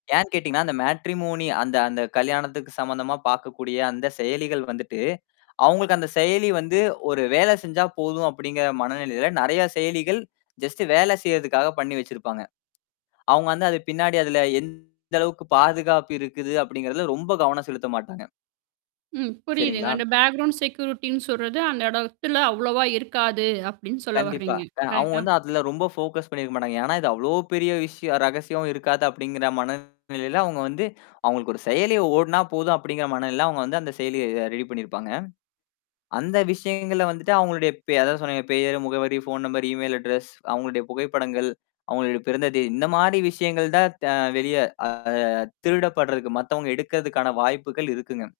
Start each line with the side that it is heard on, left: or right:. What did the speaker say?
left: ஏன் கேட்டீங்கன்னா, அந்த மேட்ரிமோனி அந்த அந்த கல்யாணத்துக்கு சம்மந்தமா பாக்கக்கூடிய அந்த செயலிகள் வந்துட்டு அவுங்களுக்கு அந்த செயலி வந்து, "ஒரு வேலை செஞ்சா போதும்," அப்படிங்கிற மனநிலையில நெறைய செயலிகள், ஜஸ்ட் வேல செய்றதுக்காக பண்ணி வச்சிருப்பாங்க. அவுங்க வந்து, "அது பின்னாடி அதுல எந்த அளவுக்கு பாதுகாப்பு இருக்குது?" அப்படிங்கிறதுல ரொம்ப கவனம் செலுத்த மாட்டாங்க.
right: ம். புரியுதுங்க.
left: சரிங்களா?
right: "அந்த பேக்கிரவுண்ட் செக்யூரிட்டின்னு சொல்றது, அந்த இடத்துல அவ்வளவா இருக்காது." அப்படின்னு சொல்ல
left: கண்டிப்பா.
right: வறீங்க.
left: அ அவுங்க
right: கரெக்டா?
left: வந்து அதுல ரொம்ப ஃபோகஸ் பண்ணிருக்க மாட்டாங்க. ஏன்னா, "இது அவ்வளோ பெரிய விஷய ரகசியம் இருக்காது," அப்படிங்கிற மனநிலையில அவுங்க வந்து, "அவுங்களுக்கு ஒரு செயலி ஓடுனா போதும்." அப்படிங்கிற மனநிலையில அவுங்க வந்து அந்த செயலிய அ ரெடி பண்ணியிருப்பாங்க. அந்த விஷயங்கள்ல வந்துட்டு அவுங்களுடைய பெ அதான் சொன்னனே பெயர், முகவரி, ஃபோன் நம்பர், இமெயில் அட்ரஸ், அவுங்களுடைய புகைப்படங்கள், அவுங்களுடைய பிறந்த தேதி இந்த மாரி விஷயங்கள் தான் த வெளிய அ திருடப்படுறதுக்கு மத்தவங்க எடுக்கறதுக்கான வாய்ப்புகள் இருக்குங்க.